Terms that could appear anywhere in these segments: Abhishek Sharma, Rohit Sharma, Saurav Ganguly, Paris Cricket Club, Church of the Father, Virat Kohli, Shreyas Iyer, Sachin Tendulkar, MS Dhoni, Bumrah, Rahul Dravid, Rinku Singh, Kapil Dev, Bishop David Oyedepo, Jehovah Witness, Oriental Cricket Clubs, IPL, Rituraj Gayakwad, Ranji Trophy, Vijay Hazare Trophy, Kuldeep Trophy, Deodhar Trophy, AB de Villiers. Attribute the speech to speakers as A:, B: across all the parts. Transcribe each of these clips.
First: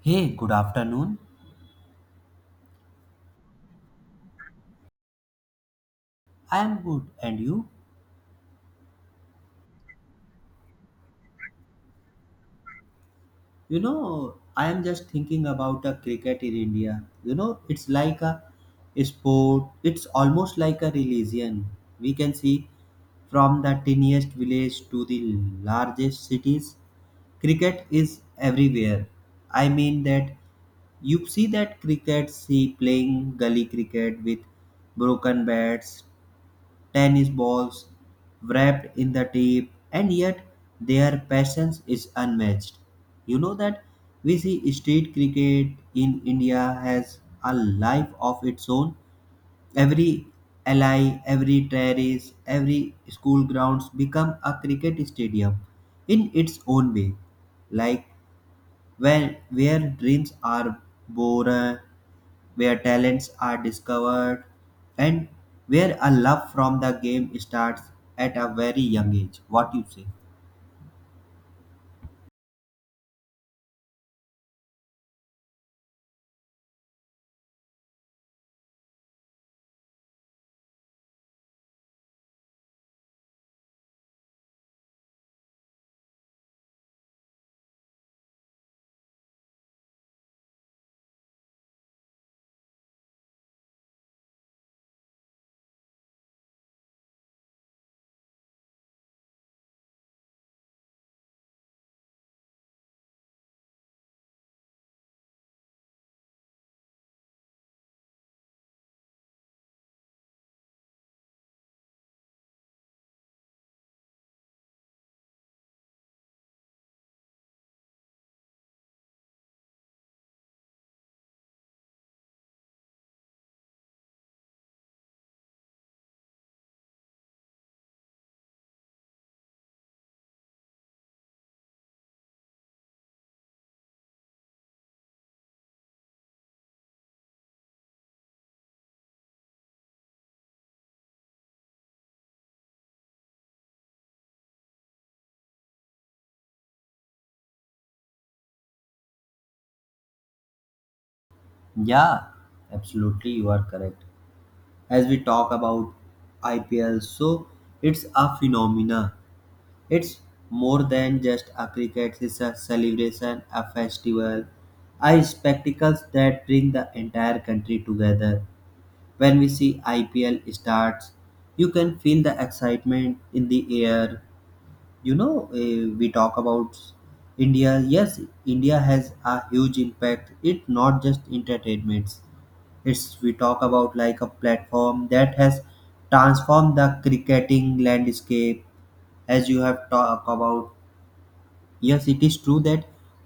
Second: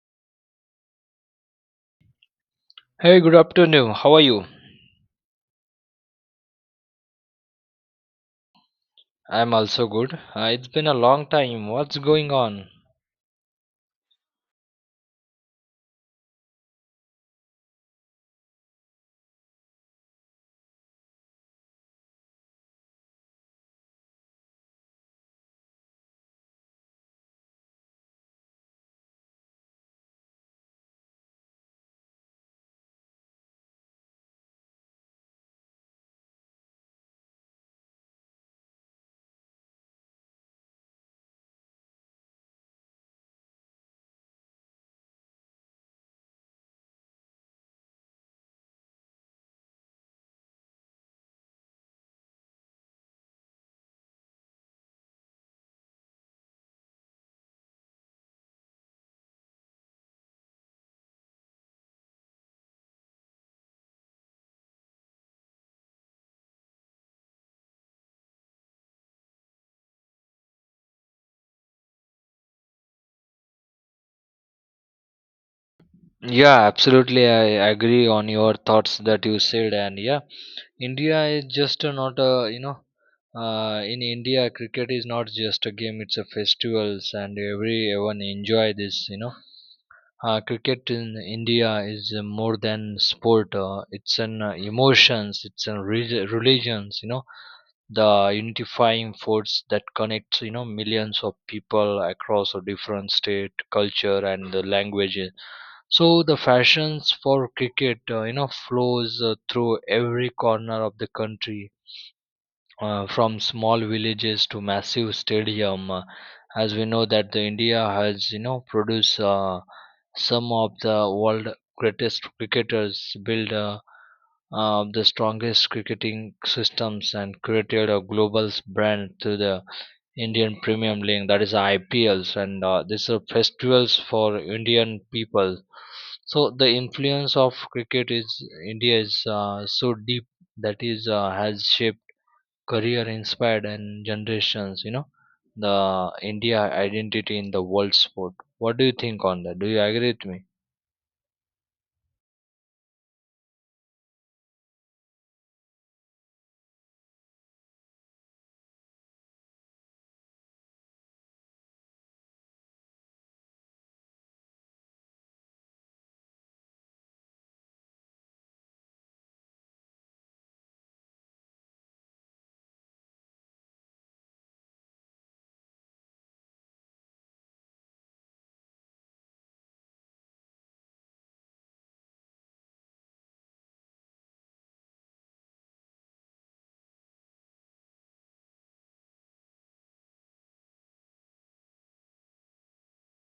A: Hey, good afternoon.
B: Hey, good afternoon. How are you?
A: I am good. And you?
B: I'm also good. It's been a long time. What's going on?
A: I am just thinking about a cricket in India. It's like a sport, it's almost like a religion. We can see from the tiniest village to the largest cities, cricket is everywhere. I mean that you see that cricket see playing gully cricket with broken bats tennis balls wrapped in the tape, and yet their passion is unmatched. You know that we see street cricket in India has a life of its own. Every alley, every terrace, every school grounds become a cricket stadium in its own way. Like where dreams are born, where talents are discovered, and where a love from the game starts at a very young age. What you say?
B: Yeah, absolutely. I agree on your thoughts that you said. And yeah, India is just not a, in India, cricket is not just a game, it's a festivals and everyone enjoy this. Cricket in India is more than sport. It's an emotions, it's a religions, the unifying force that connects millions of people across a different state culture and the languages, so the fashions for cricket, flows through every corner of the country, from small villages to massive stadium, as we know that the India has produced, some of the world greatest cricketers build the strongest cricketing systems and created a global brand through the Indian Premium League, that is IPLs, and these are festivals for Indian people. So the influence of cricket is India is so deep that is has shaped career, inspired, and generations, the India identity in the world sport. What do you think on that? Do you agree with me?
A: Yeah, absolutely, you are correct. As we talk about IPL, so it's a phenomena. It's more than just a cricket, it's a celebration, a festival, a spectacles that bring the entire country together. When we see IPL starts, you can feel the excitement in the air. We talk about India. Yes, India has a huge impact. It's not just entertainments. It's we talk about like a platform that has transformed the cricketing landscape. As you have talked about, yes, it is true that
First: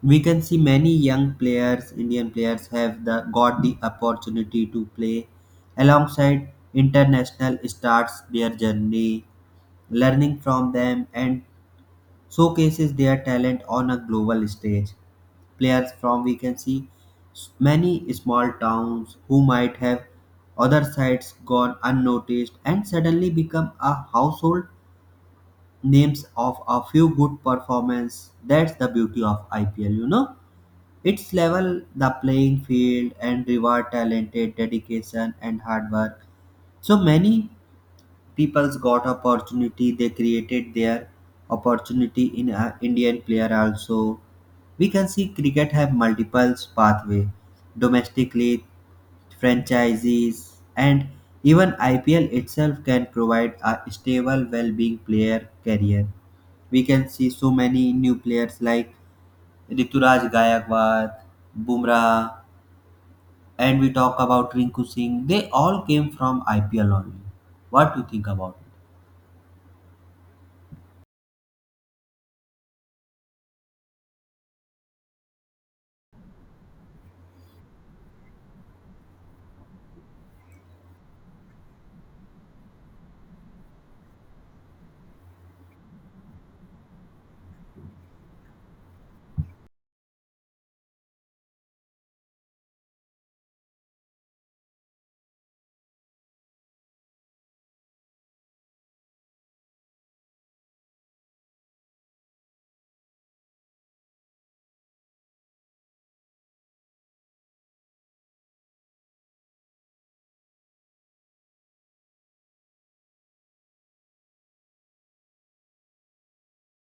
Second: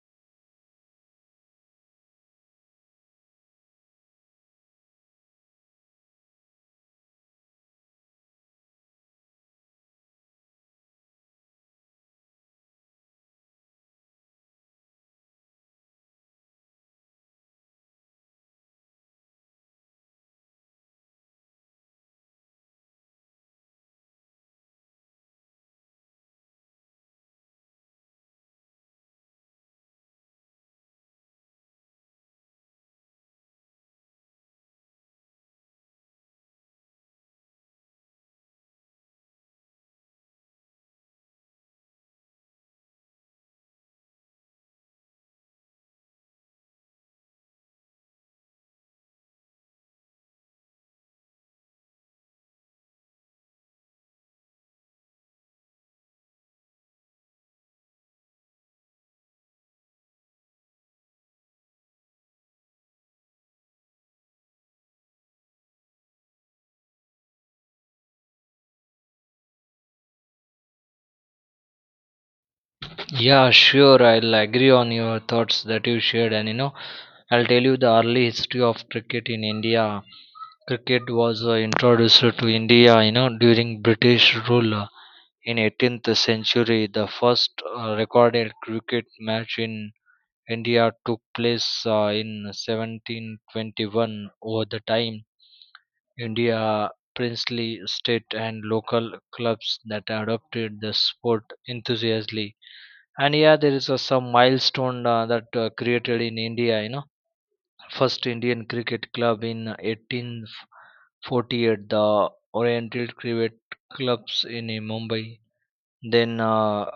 A: we can see many young players, Indian players, have got the opportunity to play alongside international stars their journey, learning from them and showcases their talent on a global stage. Players from we can see many small towns who might have other sides gone unnoticed and suddenly become a household names of a few good performance. That's the beauty of IPL. It's level the playing field and reward talented dedication and hard work. So many people's got opportunity. They created their opportunity in a Indian player also. We can see cricket have multiple pathway domestically franchises, and even IPL itself can provide a stable, well-being player career. We can see so many new players like Rituraj Gayakwad, Bumrah, and we talk about Rinku Singh. They all came from IPL only. What do you think about?
B: Yeah, sure, I'll agree on your thoughts that you shared, and I'll tell you the early history of cricket in India. Cricket was introduced to India during British rule, in 18th century. The first recorded cricket match in India took place in 1721. Over the time, India princely state and local clubs that adopted the sport enthusiastically. And yeah, there is some milestone that created in India. You know, first Indian cricket club in 1848, the Oriental Cricket Clubs in Mumbai. Then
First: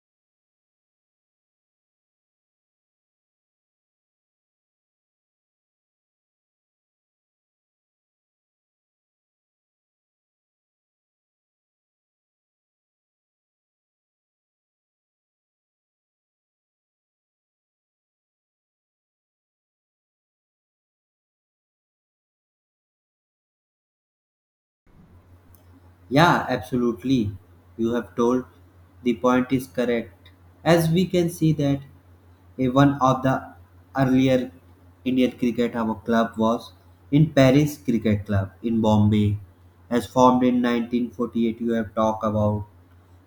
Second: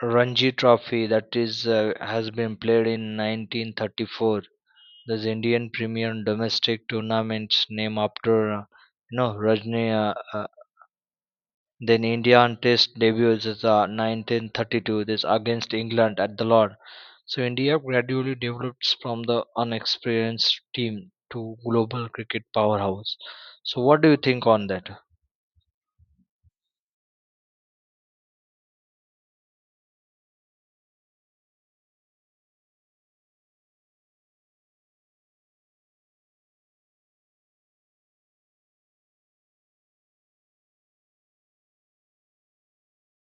B: Ranji Trophy, that is has been played in 1934. This Indian Premier Domestic Tournament's name after, Rajni. Then Indian Test debuts is 1932. This against England at the Lord. So India gradually develops from the unexperienced team to global cricket powerhouse. So what do you think on that?
A: Yeah, absolutely. You have told the point is correct. As we can see that one of the earlier Indian cricket our club was in Paris Cricket Club in Bombay, as formed in 1948. You have talked about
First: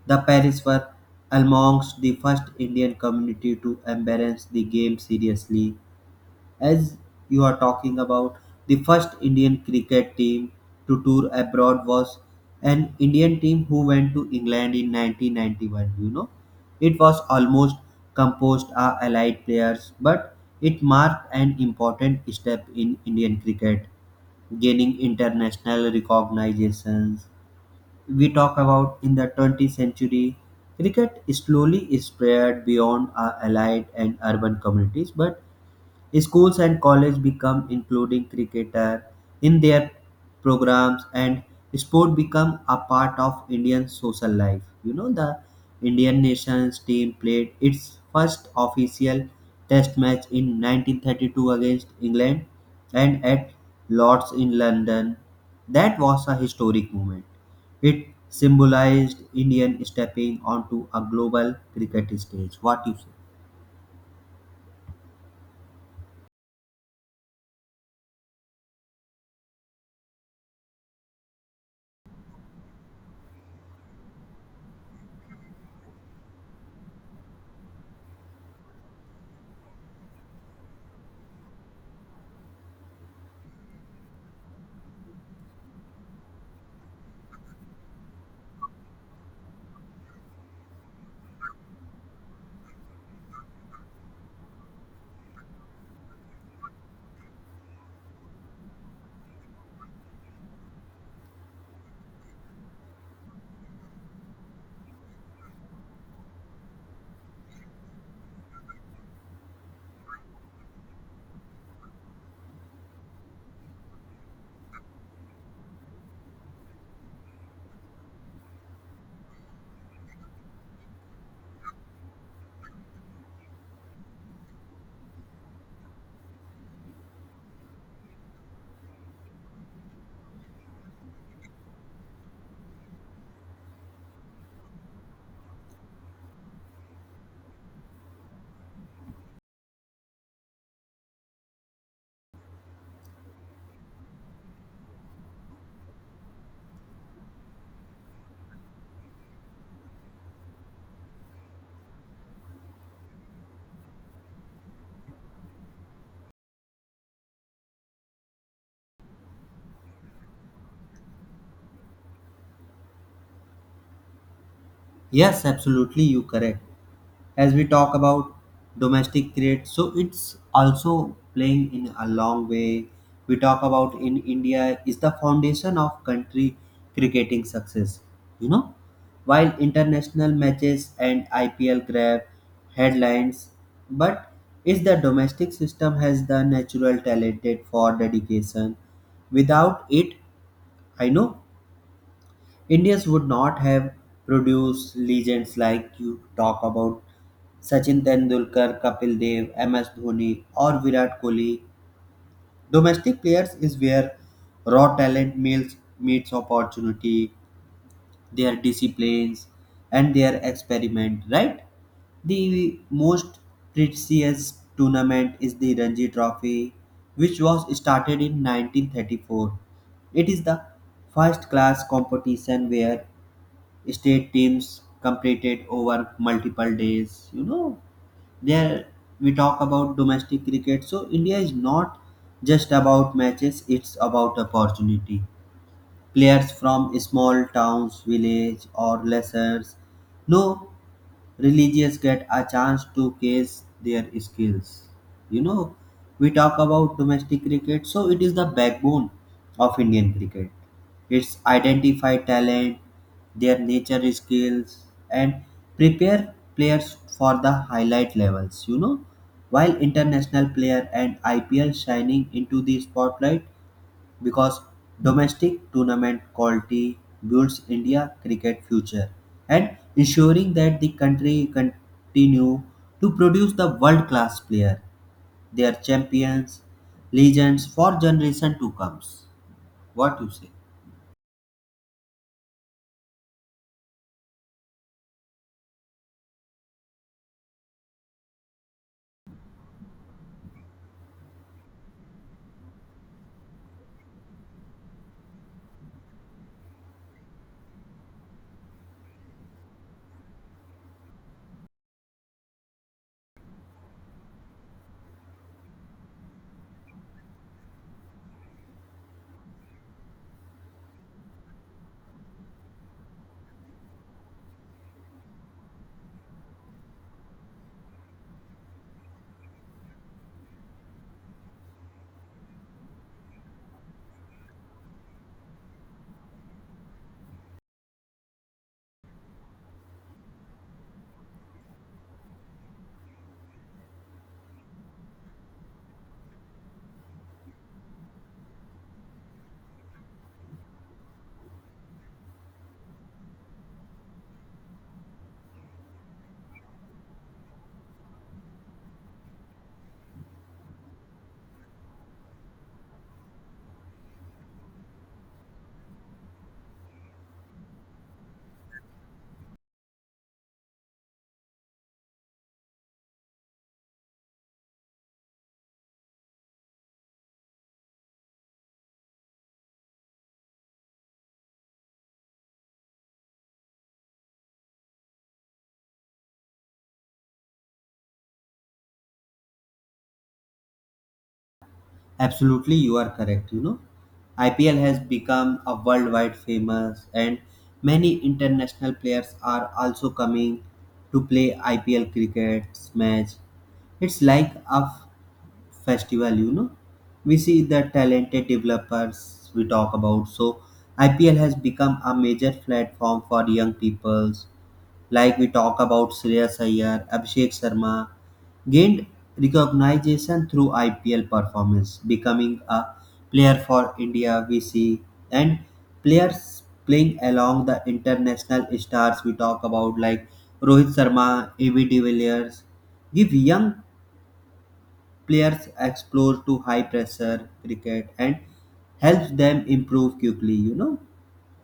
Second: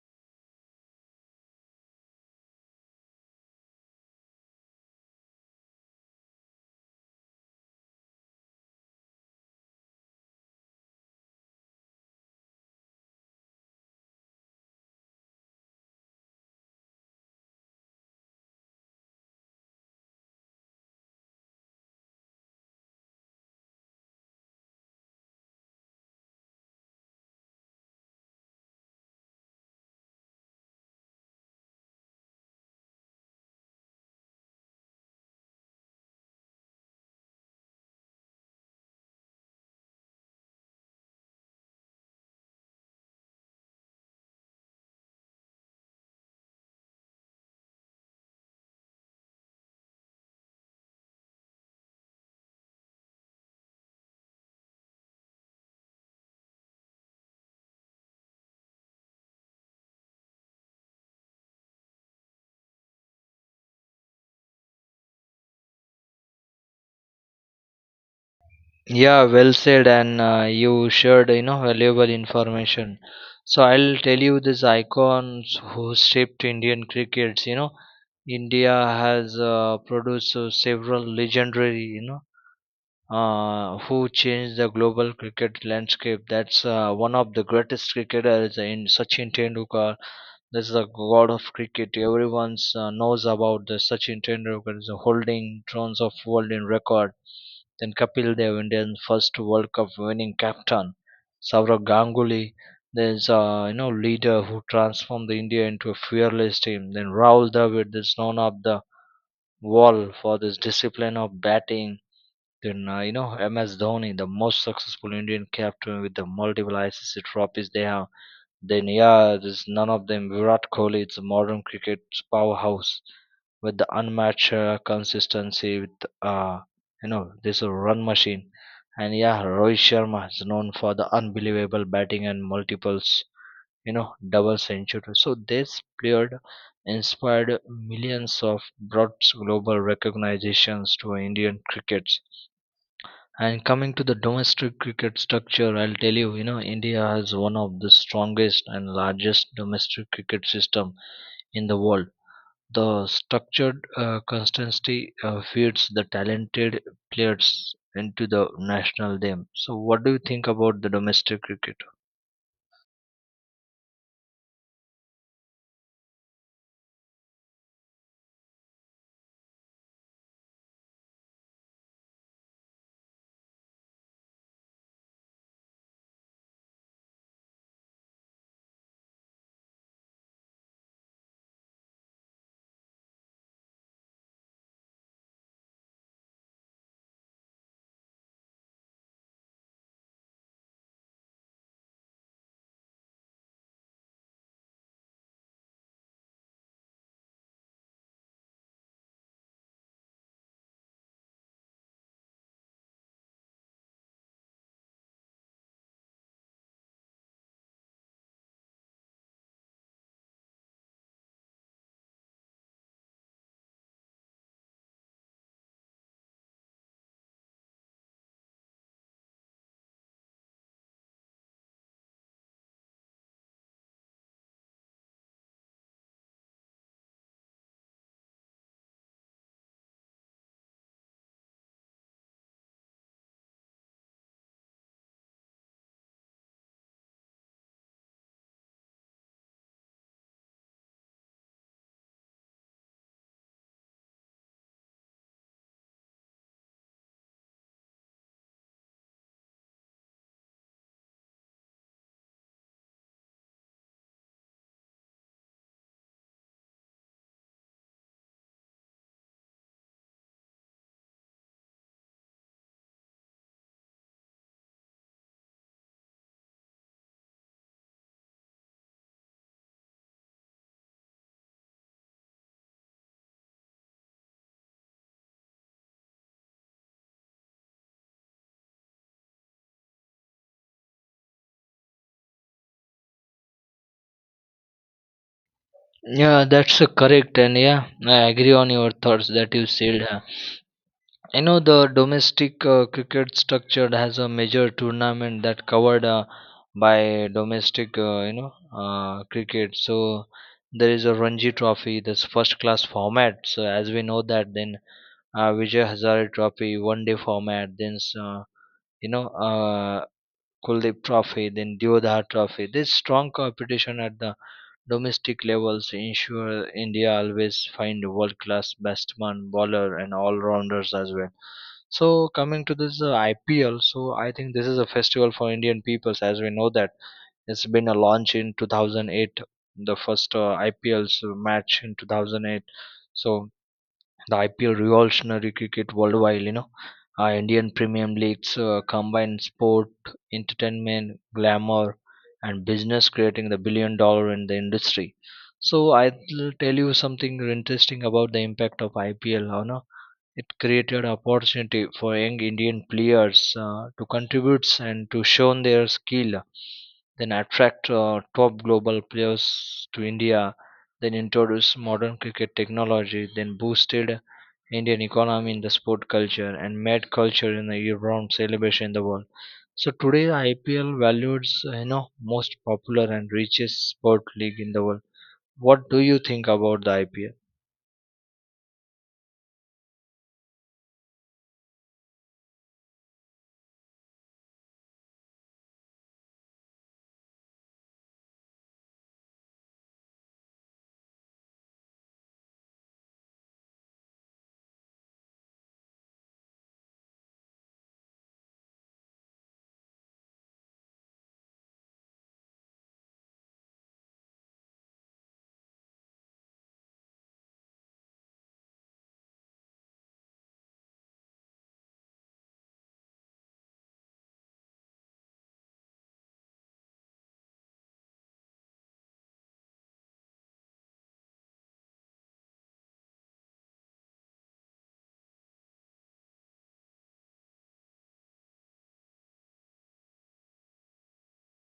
A: the Paris were amongst the first Indian community to embrace the game seriously as you are talking about, the first Indian cricket team to tour abroad was an Indian team who went to England in 1991. It was almost composed of allied players, but it marked an important step in Indian cricket, gaining international recognitions. We talk about in the 20th century, cricket slowly spread beyond our allied and urban communities, but schools and colleges become including cricketer in their programs and sport become a part of Indian social life. The Indian nations team played its first official test match in 1932 against England and at Lord's in London. That was a historic moment. It symbolized Indian stepping onto a global cricket stage. What you say?
B: Yeah, well said, and you shared valuable information. So I'll tell you these icons who shaped Indian crickets. You know, India has produced several legendary, who changed the global cricket landscape. That's one of the greatest cricketers in Sachin Tendulkar. That's the god of cricket. Everyone knows about the Sachin Tendulkar is holding thrones of world in record. Then Kapil Dev, Indian first World Cup winning captain. Saurav Ganguly, there's a leader who transformed the India into a fearless team. Then Rahul Dravid, that's known of the wall for this discipline of batting, then MS Dhoni, the most successful Indian captain with the multiple ICC trophies they have. Then yeah, there's none of them. Virat Kohli, it's a modern cricket's powerhouse with the unmatched consistency. Uh, this a run machine. And yeah, Rohit Sharma is known for the unbelievable batting and multiples. You know, double century. So this player inspired millions of brought global recognitions to Indian cricket. And coming to the domestic cricket structure, I'll tell you, you know, India has one of the strongest and largest domestic cricket system in the world. The structured constancy feeds the talented players into the national team. So what do you think about the domestic cricket?
A: Yes, absolutely, you correct. As we talk about domestic cricket, so it's also playing in a long way. We talk about in India is the foundation of country cricketing success. You know while international matches and IPL grab headlines, but is the domestic system has the natural talented for dedication. Without it, I know Indians would not have produced legends like you talk about Sachin Tendulkar, Kapil Dev, MS Dhoni, or Virat Kohli. Domestic players is where raw talent meets opportunity, their disciplines, and their experiment, right? The most prestigious tournament is the Ranji Trophy, which was started in 1934. It is the first class competition where state teams completed over multiple days. You know there we talk about domestic cricket, so India is not just about matches, it's about opportunity. Players from small towns, village, or lessers. No religious get a chance to case their skills. You know, we talk about domestic cricket, so it is the backbone of Indian cricket. It's identify talent, their nature skills, and prepare players for the highlight levels. While international player and IPL shining into the spotlight, because domestic tournament quality builds India cricket future and ensuring that the country continue to produce the world class player, their champions, legends for generation to comes. What you say?
B: Yeah, that's correct, and yeah, I agree on your thoughts that you said. I know the domestic cricket structured has a major tournament that covered by domestic, cricket. So there is a Ranji Trophy, this first class format. So as we know that, then Vijay Hazare Trophy, 1 day format. Then you know, uh, Kuldeep Trophy, then Deodhar Trophy. There's strong competition at the domestic levels, ensure India always find a world-class batsman, bowler, and all-rounders as well. So coming to this IPL, so I think this is a festival for Indian peoples, as we know that it's been a launch in 2008, the first IPL's match in 2008. So the IPL revolutionary cricket worldwide. You know, Indian Premium Leagues combine sport, entertainment, glamour, and business, creating the billion dollar in the industry. So I'll tell you something interesting about the impact of IPL. You know, it created opportunity for young Indian players to contribute and to show their skill, then attract top global players to India, then introduce modern cricket technology, then boosted Indian economy in the sport culture and mad culture in the year-round celebration in the world. So today IPL values, you know, most popular and richest sport league in the world. What do you think about the IPL?
A: Absolutely, you are correct. IPL has become a worldwide famous, and many international players are also coming to play IPL cricket match. It's like a festival. You know we see the talented developers we talk about, so IPL has become a major platform for young peoples like we talk about Shreyas Iyer Abhishek Sharma gained recognition through IPL performance becoming a player for India we see, and players playing along the international stars we talk about like Rohit Sharma, AB de Villiers give young players explore to high pressure cricket and helps them improve quickly. You know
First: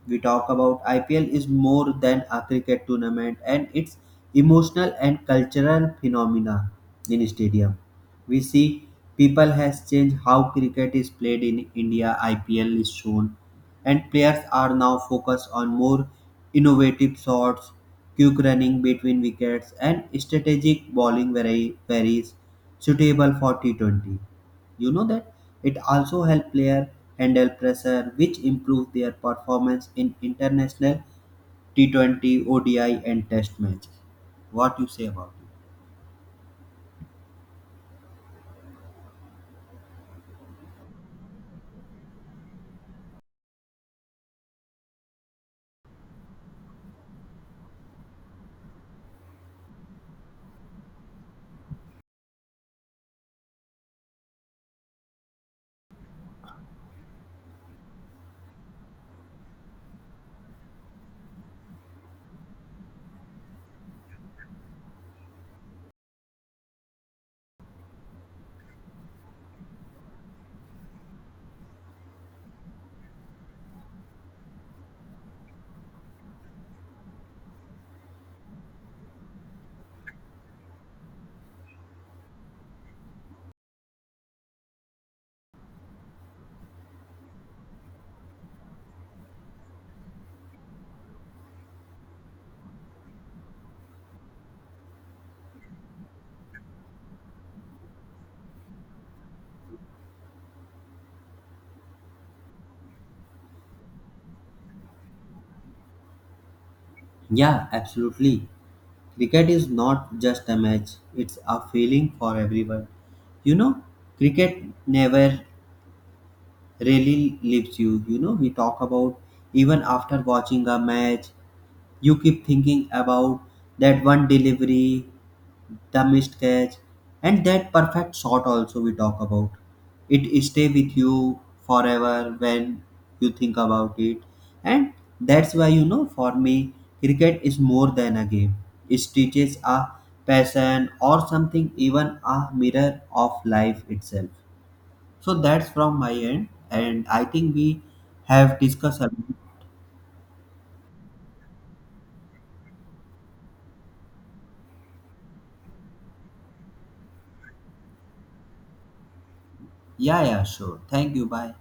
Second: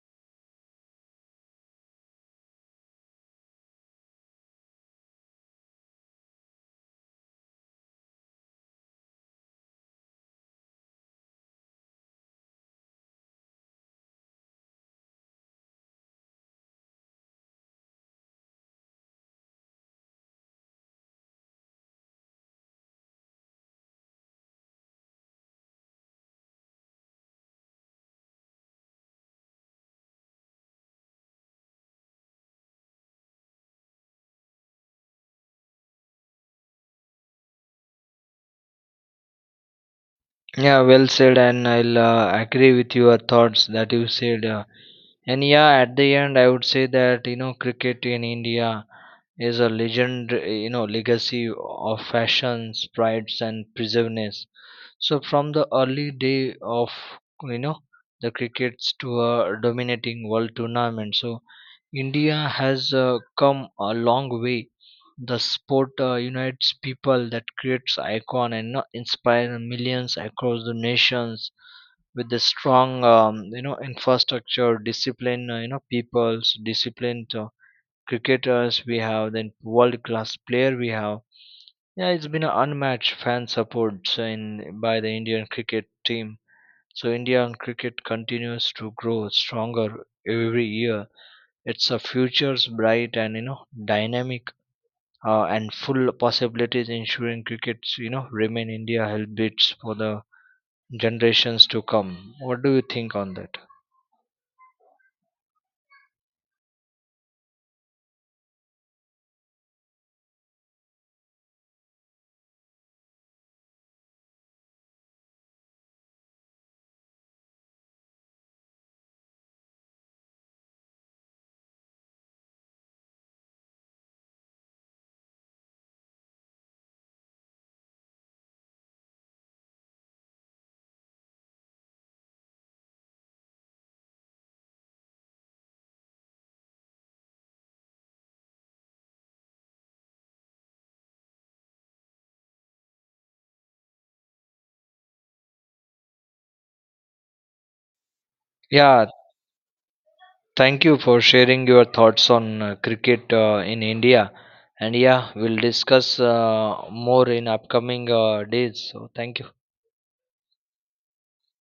A: we talk about IPL is more than a cricket tournament and it's emotional and cultural phenomena in stadium. We see people has changed how cricket is played in India. IPL is shown, and players are now focused on more innovative shots, quick running between wickets, and strategic bowling varies suitable for T20. You know that it also helps player handle pressure, which improve their performance in international T20, ODI, and Test match. What you say about it?
B: Yeah, well said, and I'll agree with your thoughts that you said. And yeah, at the end, I would say that cricket in India is a legend, legacy of fashions prides and preserveness. So from the early day of, you know the crickets to a dominating world tournament, so India has come a long way. The sport unites people that creates icon and not inspire millions across the nations, with the strong infrastructure discipline, people's disciplined cricketers we have, then world class player we have. Yeah, it's been an unmatched fan support in by the Indian cricket team. So Indian cricket continues to grow stronger every year. It's a futures bright and dynamic, and full possibilities ensuring crickets, remain India health bits for the generations to come. What do you think on that?
A: Yeah, absolutely. Cricket is not just a match, it's a feeling for everyone. You know, cricket never really leaves you. We talk about even after watching a match, you keep thinking about that one delivery, the missed catch and that perfect shot also we talk about it stay with you forever when you think about it, and that's why for me cricket is more than a game. It teaches a passion or something, even a mirror of life itself. So that's from my end, and I think we have discussed
B: Yeah,
A: a-
B: thank you for sharing your thoughts on cricket in India. And yeah, we'll discuss more in upcoming days. So, thank you.
A: yeah, yeah, sure, thank you, bye.